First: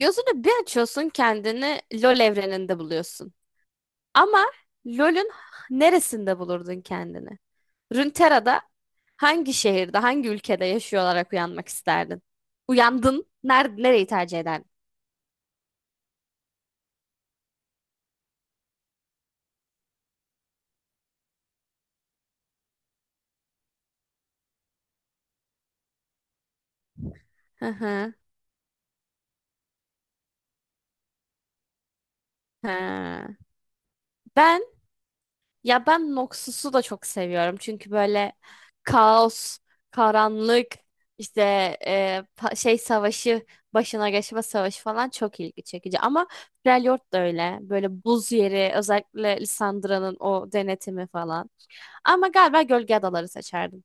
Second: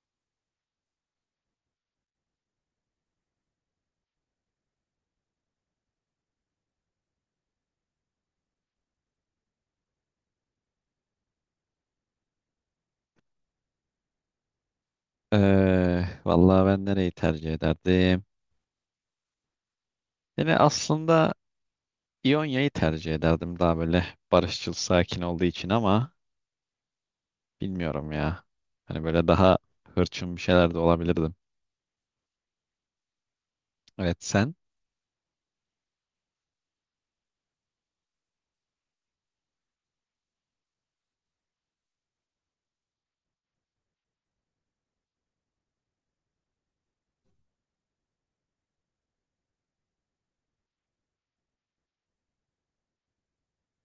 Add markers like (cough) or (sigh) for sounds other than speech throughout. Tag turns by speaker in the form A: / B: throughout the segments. A: Gözünü bir açıyorsun, kendini LoL evreninde buluyorsun. Ama LoL'ün neresinde bulurdun kendini? Runeterra'da hangi şehirde, hangi ülkede yaşıyor olarak uyanmak isterdin? Uyandın, nereyi tercih ederdin?
B: Vallahi ben nereyi tercih ederdim? Yani aslında İonya'yı tercih ederdim, daha böyle barışçıl, sakin olduğu için, ama
A: Hı
B: bilmiyorum
A: hı.
B: ya. Hani böyle daha hırçın bir şeyler de olabilirdim.
A: Ha.
B: Evet, sen?
A: Ben Ya ben Noxus'u da çok seviyorum. Çünkü böyle kaos, karanlık, işte şey savaşı, başına geçme savaşı falan çok ilgi çekici. Ama Freljord da öyle. Böyle buz yeri, özellikle Lissandra'nın o denetimi falan. Ama galiba Gölge Adaları seçerdim.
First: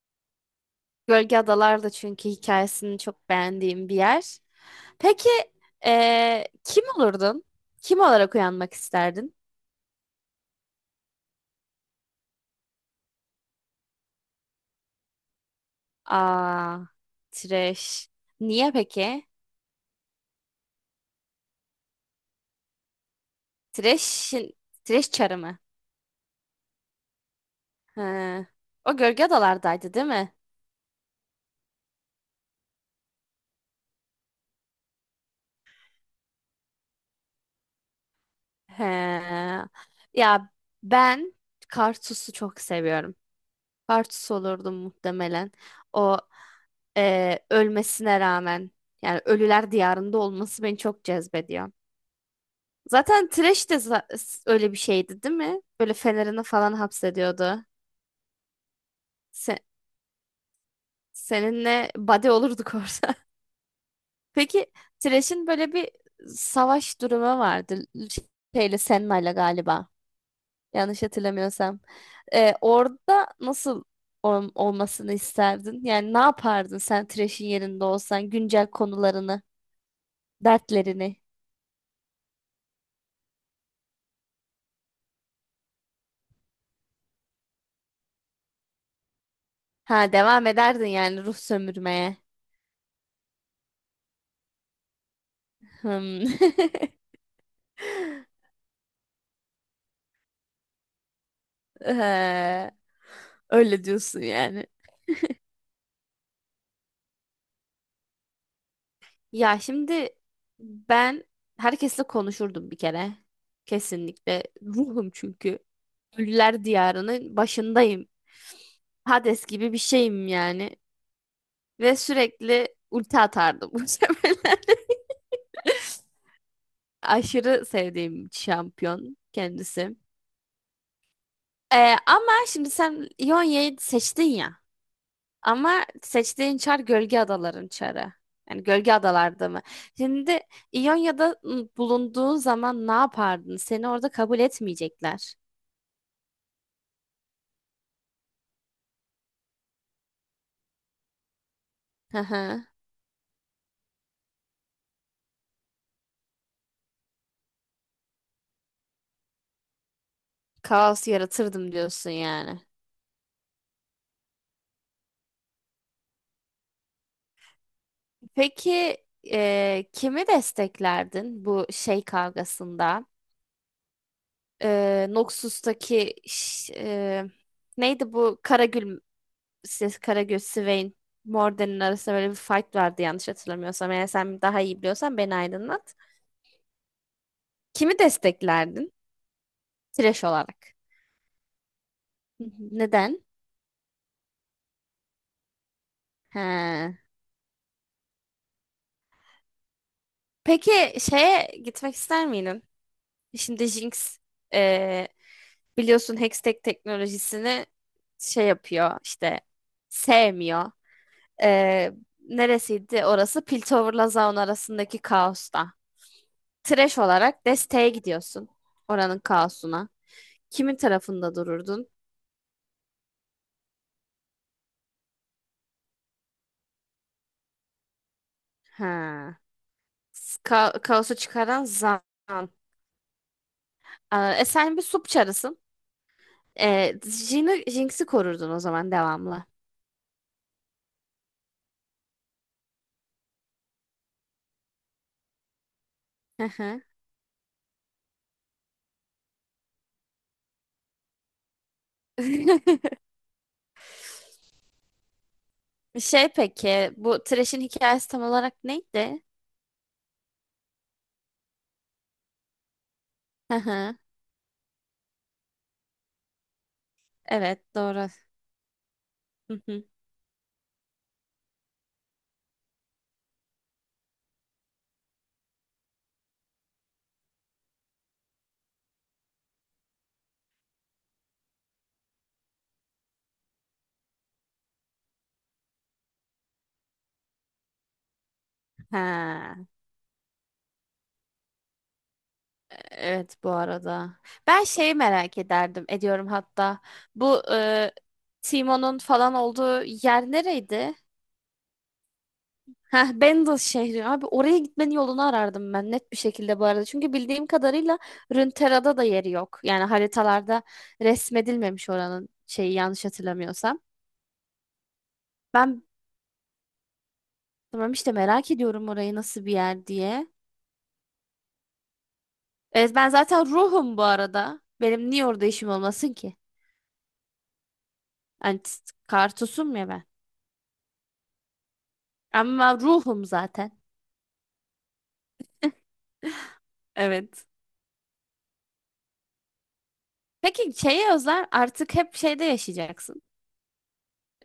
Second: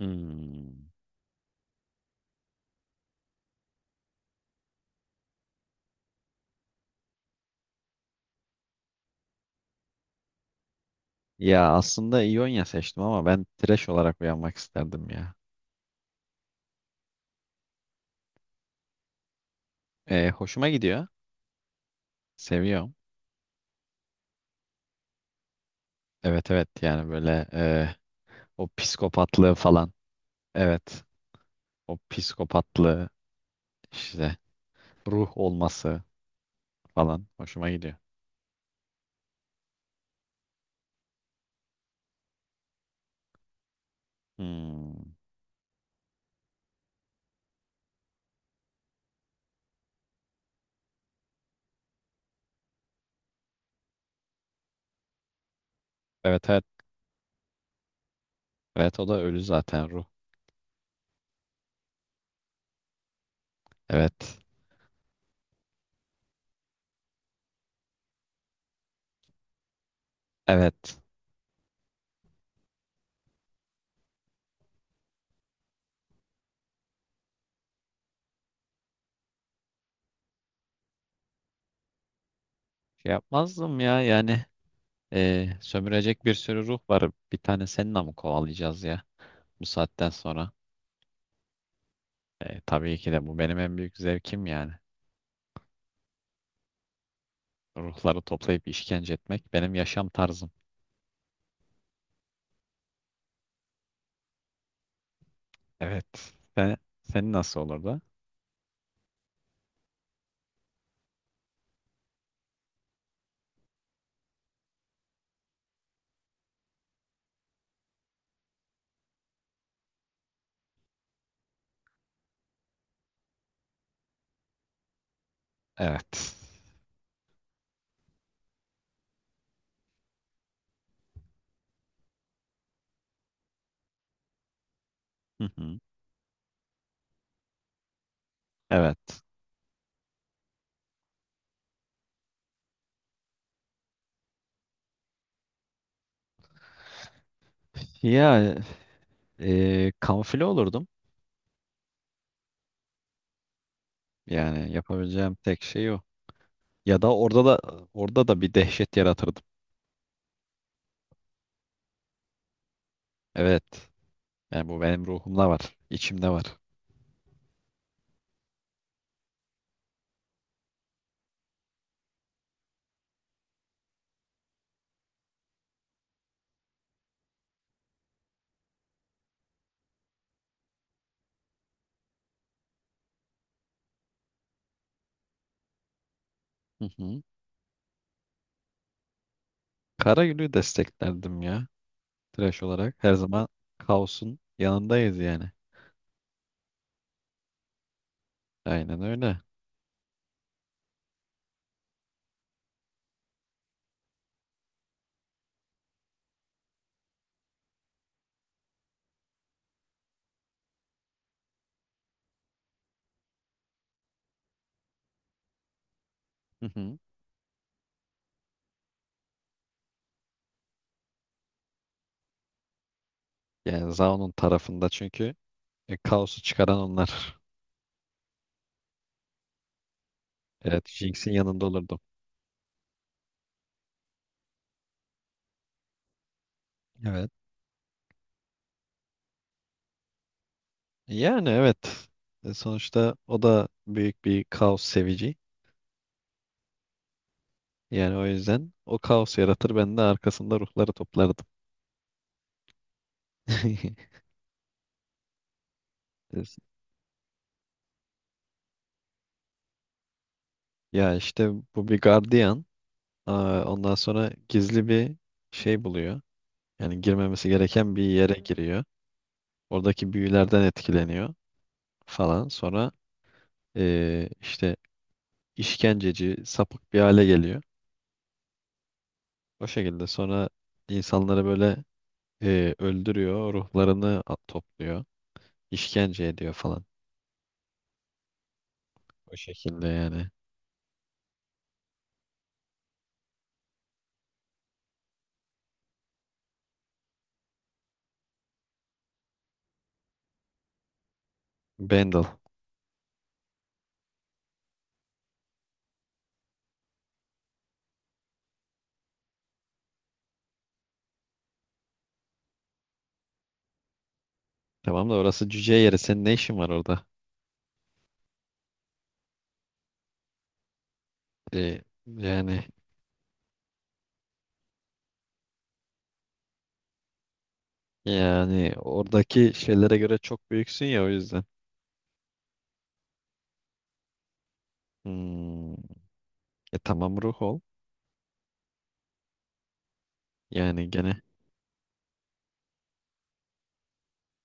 B: Hmm.
A: Gölge Adalar da, çünkü hikayesini çok beğendiğim bir yer. Peki kim olurdun? Kim olarak uyanmak isterdin?
B: Ya aslında İonya seçtim ama ben Thresh olarak uyanmak isterdim ya.
A: Aa, Tireş. Niye peki?
B: Hoşuma gidiyor. Seviyorum.
A: Tireş'in Tireş çarı mı?
B: Evet, evet, yani böyle
A: He.
B: o
A: O gölge
B: psikopatlığı falan.
A: adalardaydı değil mi?
B: Evet, o psikopatlığı işte, ruh olması falan hoşuma gidiyor.
A: He. Ya ben Kartus'u çok seviyorum. Kartus olurdum
B: Hmm.
A: muhtemelen. O ölmesine rağmen, yani ölüler diyarında olması beni çok cezbediyor. Zaten Thresh de öyle bir şeydi değil mi? Böyle fenerini
B: Evet, evet.
A: falan hapsediyordu.
B: Evet, o da ölü
A: Se-
B: zaten, ruh.
A: seninle buddy olurduk orada.
B: Evet.
A: Peki Thresh'in böyle bir savaş durumu vardı. Şeyle Senna'yla galiba.
B: Evet.
A: Yanlış hatırlamıyorsam. Orada nasıl olmasını isterdin? Yani ne yapardın sen Thresh'in yerinde olsan, güncel konularını, dertlerini?
B: Şey yapmazdım ya, yani sömürecek bir sürü ruh var. Bir tane seninle mi kovalayacağız ya bu saatten
A: Ha, devam
B: sonra?
A: ederdin yani ruh sömürmeye.
B: Tabii ki de, bu benim en büyük zevkim yani.
A: Hmm. (laughs)
B: Ruhları toplayıp işkence etmek benim yaşam tarzım.
A: Ee, öyle diyorsun yani.
B: Evet. Senin nasıl olurdu?
A: Ya şimdi ben herkesle konuşurdum bir kere. Kesinlikle. Ruhum çünkü. Ölüler diyarının başındayım. Hades gibi bir şeyim yani. Ve sürekli ulti atardım (laughs) bu sefer.
B: Evet.
A: Aşırı sevdiğim şampiyon kendisi. Ee, ama şimdi sen Ionia'yı seçtin ya.
B: Hı hı.
A: Ama seçtiğin çar gölge adaların çarı. Yani gölge
B: Evet.
A: adalarda mı? Şimdi İonya'da bulunduğun zaman ne yapardın? Seni orada kabul etmeyecekler.
B: Ya kamufle olurdum.
A: Hı hı.
B: Yani yapabileceğim tek şey o. Ya da orada da bir dehşet yaratırdım.
A: Kaos yaratırdım diyorsun yani.
B: Evet. Yani bu benim ruhumda var, içimde var.
A: Peki kimi desteklerdin bu şey kavgasında? Noxus'taki neydi bu Karagül ses Karagül Swain Morden'in arasında böyle bir fight vardı yanlış hatırlamıyorsam. Eğer sen daha iyi biliyorsan beni aydınlat.
B: Hı hı.
A: Kimi desteklerdin? Trash
B: Karagül'ü
A: olarak.
B: desteklerdim ya.
A: Hı hı.
B: Trash olarak. Her
A: Neden?
B: zaman kaosun yanındayız yani.
A: He.
B: Aynen öyle.
A: Peki şeye gitmek ister miydin? Şimdi Jinx, e, biliyorsun, Hextech teknolojisini şey yapıyor işte, sevmiyor. E, neresiydi orası? Piltover'la Zaun arasındaki kaosta.
B: Hı
A: Trash
B: hı.
A: olarak desteğe gidiyorsun. Oranın kaosuna. Kimin tarafında dururdun?
B: Yani Zaun'un tarafında, çünkü kaosu çıkaran onlar.
A: Ha.
B: Evet,
A: Kaosu
B: Jinx'in
A: çıkaran
B: yanında olurdum.
A: Zaun. Aa, sen bir sup çarısın.
B: Evet.
A: Jinx'i korurdun o zaman devamlı.
B: Yani evet. Sonuçta o da büyük bir kaos sevici.
A: Hı hı.
B: Yani o yüzden o kaos yaratır, ben de arkasında ruhları toplardım.
A: (laughs)
B: (laughs)
A: Şey, peki bu Thresh'in hikayesi tam olarak neydi?
B: Ya işte, bu bir gardiyan.
A: Hı
B: Aa, ondan
A: hı.
B: sonra gizli bir şey buluyor. Yani girmemesi
A: Evet
B: gereken bir
A: doğru.
B: yere giriyor.
A: Hı hı.
B: Oradaki büyülerden etkileniyor falan. Sonra işte işkenceci, sapık bir hale geliyor. O şekilde sonra insanları böyle öldürüyor, ruhlarını at topluyor, işkence ediyor falan. O
A: Ha,
B: şekilde yani.
A: evet, bu arada. Ben şeyi merak ederdim, ediyorum hatta. Bu Teemo'nun falan olduğu yer nereydi?
B: Bendel,
A: Heh, Bendel şehri. Abi oraya gitmenin yolunu arardım ben net bir şekilde, bu arada. Çünkü bildiğim kadarıyla Runeterra'da da yeri yok. Yani haritalarda resmedilmemiş oranın şeyi, yanlış hatırlamıyorsam.
B: tamam da orası cüce
A: Ben
B: yeri. Senin ne işin var orada?
A: tamam işte, merak ediyorum orayı nasıl bir yer diye.
B: E, yani
A: Evet ben zaten ruhum, bu arada. Benim niye orada işim olmasın ki? Hani t-
B: yani oradaki
A: kartusum ya
B: şeylere
A: ben.
B: göre çok büyüksün ya, o yüzden.
A: Ama ruhum zaten.
B: Hmm, tamam, ruh
A: Evet.
B: ol.
A: Peki
B: Yani
A: şeye
B: gene
A: özel, artık hep şeyde yaşayacaksın.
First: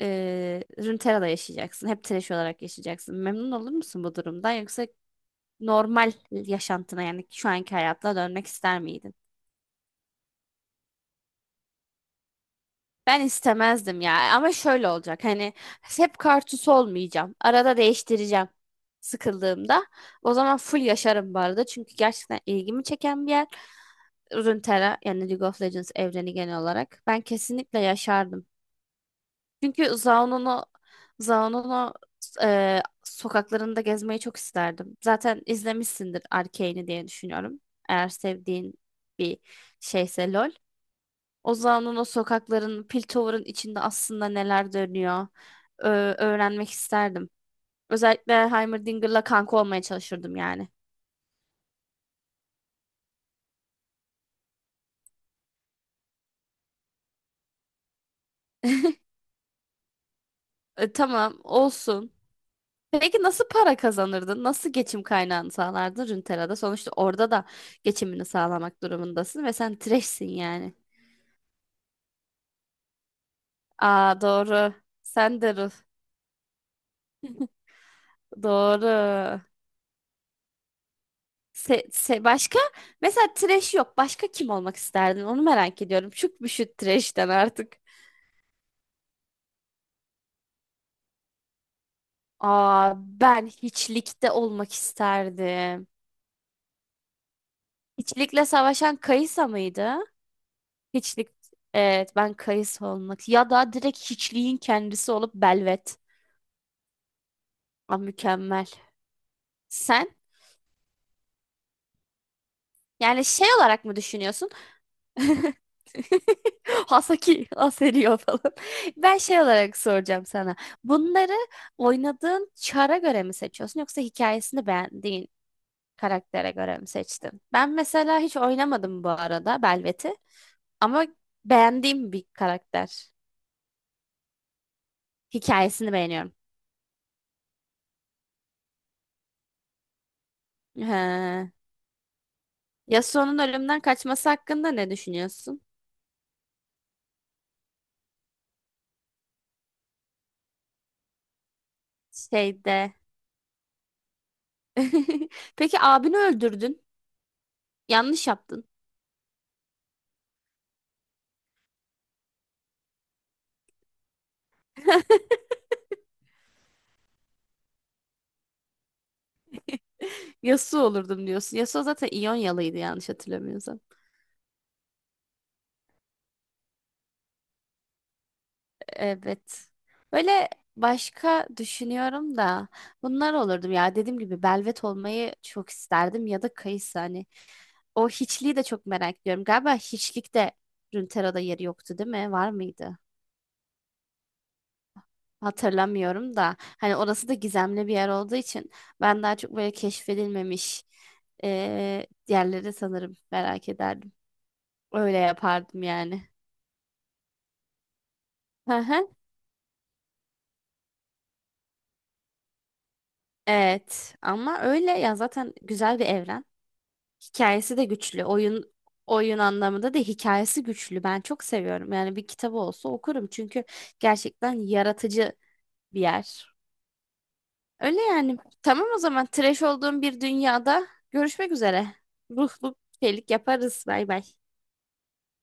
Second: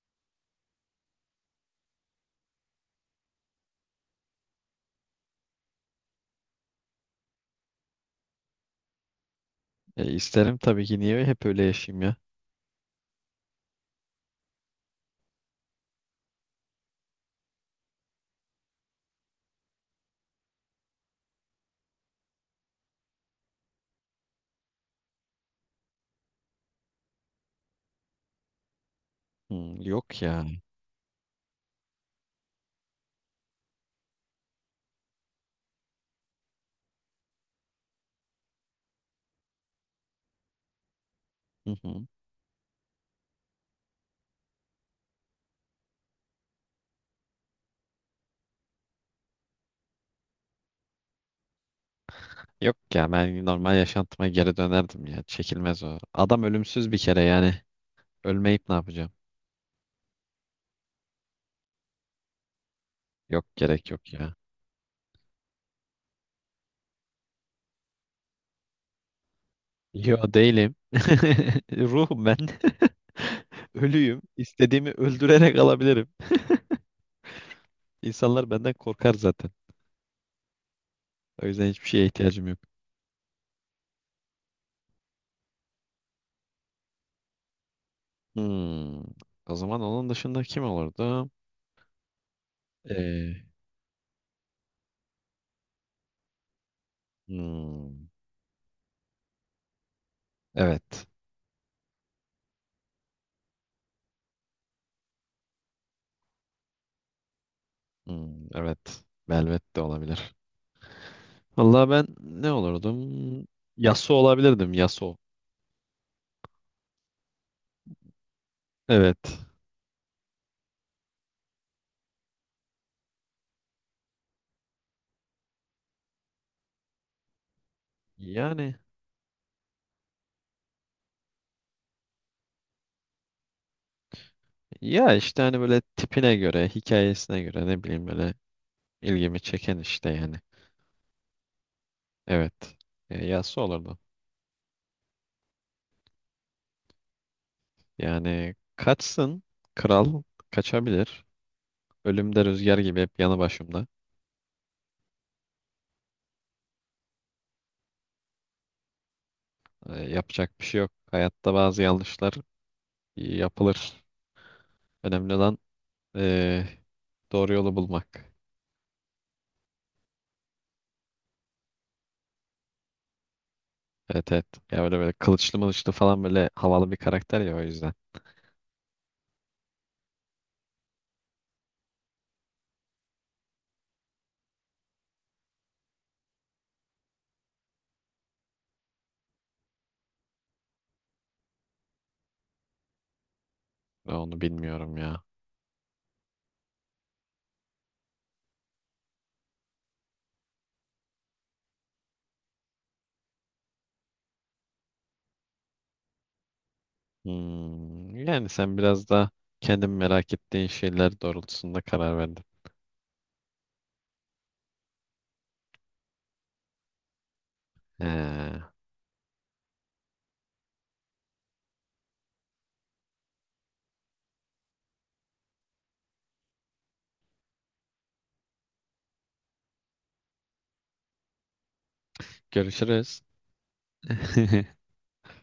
A: Runeterra'da yaşayacaksın. Hep trash olarak yaşayacaksın. Memnun olur musun bu durumdan? Yoksa normal yaşantına, yani şu anki hayatına dönmek ister miydin?
B: isterim tabii ki, niye hep öyle yaşayayım ya?
A: Ben istemezdim ya. Ama şöyle olacak. Hani hep kartuş olmayacağım. Arada değiştireceğim sıkıldığımda. O zaman full yaşarım bu arada. Çünkü gerçekten ilgimi çeken bir yer. Runeterra yani League of Legends evreni genel olarak. Ben kesinlikle yaşardım.
B: Hmm,
A: Çünkü
B: yok ya.
A: Zaun'unu sokaklarında gezmeyi çok isterdim. Zaten izlemişsindir Arcane'i diye düşünüyorum. Eğer sevdiğin bir şeyse LOL. O
B: Hı
A: Zaun'un o
B: hı.
A: sokakların, Piltover'ın içinde aslında neler dönüyor ö- öğrenmek isterdim. Özellikle Heimerdinger'la kanka olmaya çalışırdım yani.
B: Yok ya, ben normal yaşantıma geri dönerdim ya. Çekilmez o. Adam ölümsüz bir kere yani. Ölmeyip ne yapacağım?
A: (laughs) Tamam olsun. Peki
B: Yok,
A: nasıl para
B: gerek yok ya.
A: kazanırdın? Nasıl geçim kaynağını sağlardın Runeterra'da? Sonuçta orada da geçimini sağlamak durumundasın ve sen
B: Yo,
A: trash'sin yani.
B: değilim. (laughs) Ruhum ben. (laughs) Ölüyüm.
A: Aa doğru.
B: İstediğimi
A: Sen de
B: öldürerek
A: Ruh.
B: alabilirim. (laughs) İnsanlar benden korkar
A: Doğru.
B: zaten. O yüzden hiçbir şeye ihtiyacım yok.
A: Başka? Mesela trash yok. Başka kim olmak isterdin? Onu merak ediyorum. Çok bir şu trash'ten artık.
B: Hmm. O zaman onun dışında kim olurdu?
A: Aa,
B: Ee,
A: ben hiçlikte olmak isterdim.
B: hmm.
A: Hiçlikle savaşan Kayısa mıydı?
B: Evet.
A: Hiçlik. Evet, ben Kayısa olmak. Ya da direkt hiçliğin kendisi olup Belvet. Aa,
B: Hmm,
A: mükemmel.
B: evet. Velvet de
A: Sen,
B: olabilir. Vallahi ben ne olurdum?
A: yani şey olarak mı
B: Yasuo
A: düşünüyorsun?
B: olabilirdim. Yasuo.
A: (laughs) (laughs) Hasaki, Aseriyo falan. Ben
B: Evet.
A: şey olarak soracağım sana. Bunları oynadığın çara göre mi seçiyorsun, yoksa hikayesini beğendiğin karaktere göre mi seçtin? Ben mesela hiç
B: Yani
A: oynamadım bu arada Belvet'i, ama beğendiğim bir karakter.
B: ya işte hani böyle
A: Hikayesini beğeniyorum.
B: tipine göre, hikayesine göre, ne bileyim, böyle ilgimi çeken işte yani.
A: He.
B: Evet.
A: Yasuo'nun
B: Yası
A: ölümden
B: olurdu.
A: kaçması hakkında ne düşünüyorsun?
B: Yani kaçsın. Kral kaçabilir. Ölümde rüzgar
A: Şeyde.
B: gibi hep yanı başımda.
A: (laughs) Peki abini öldürdün. Yanlış yaptın.
B: Yapacak bir şey yok. Hayatta bazı yanlışlar yapılır.
A: (laughs)
B: Önemli olan e, doğru yolu bulmak.
A: Yasuo olurdum diyorsun. Yasuo zaten İyonyalıydı yanlış hatırlamıyorsam.
B: Evet, evet. Ya böyle böyle kılıçlı mılıçlı falan, böyle havalı bir karakter ya, o yüzden.
A: Evet. Böyle başka düşünüyorum da bunlar olurdum ya. Dediğim gibi Belvet olmayı çok isterdim, ya da Kayısı hani. O hiçliği de çok merak ediyorum. Galiba hiçlikte Runeterra'da yeri yoktu değil mi? Var mıydı?
B: Ben onu bilmiyorum ya.
A: Hatırlamıyorum da. Hani orası da gizemli bir yer olduğu için ben daha çok böyle keşfedilmemiş yerleri sanırım merak ederdim. Öyle yapardım yani.
B: Hmm, yani sen biraz
A: (laughs)
B: da kendin merak ettiğin şeyler doğrultusunda karar verdin.
A: Evet, ama öyle ya, zaten güzel bir evren. Hikayesi de güçlü.
B: He.
A: Oyun anlamında da hikayesi güçlü. Ben çok seviyorum. Yani bir kitabı olsa okurum, çünkü gerçekten yaratıcı bir yer. Öyle yani. Tamam, o zaman trash olduğum bir dünyada görüşmek üzere. Ruhluk
B: Görüşürüz.
A: şeylik yaparız. Bay bay.
B: (laughs)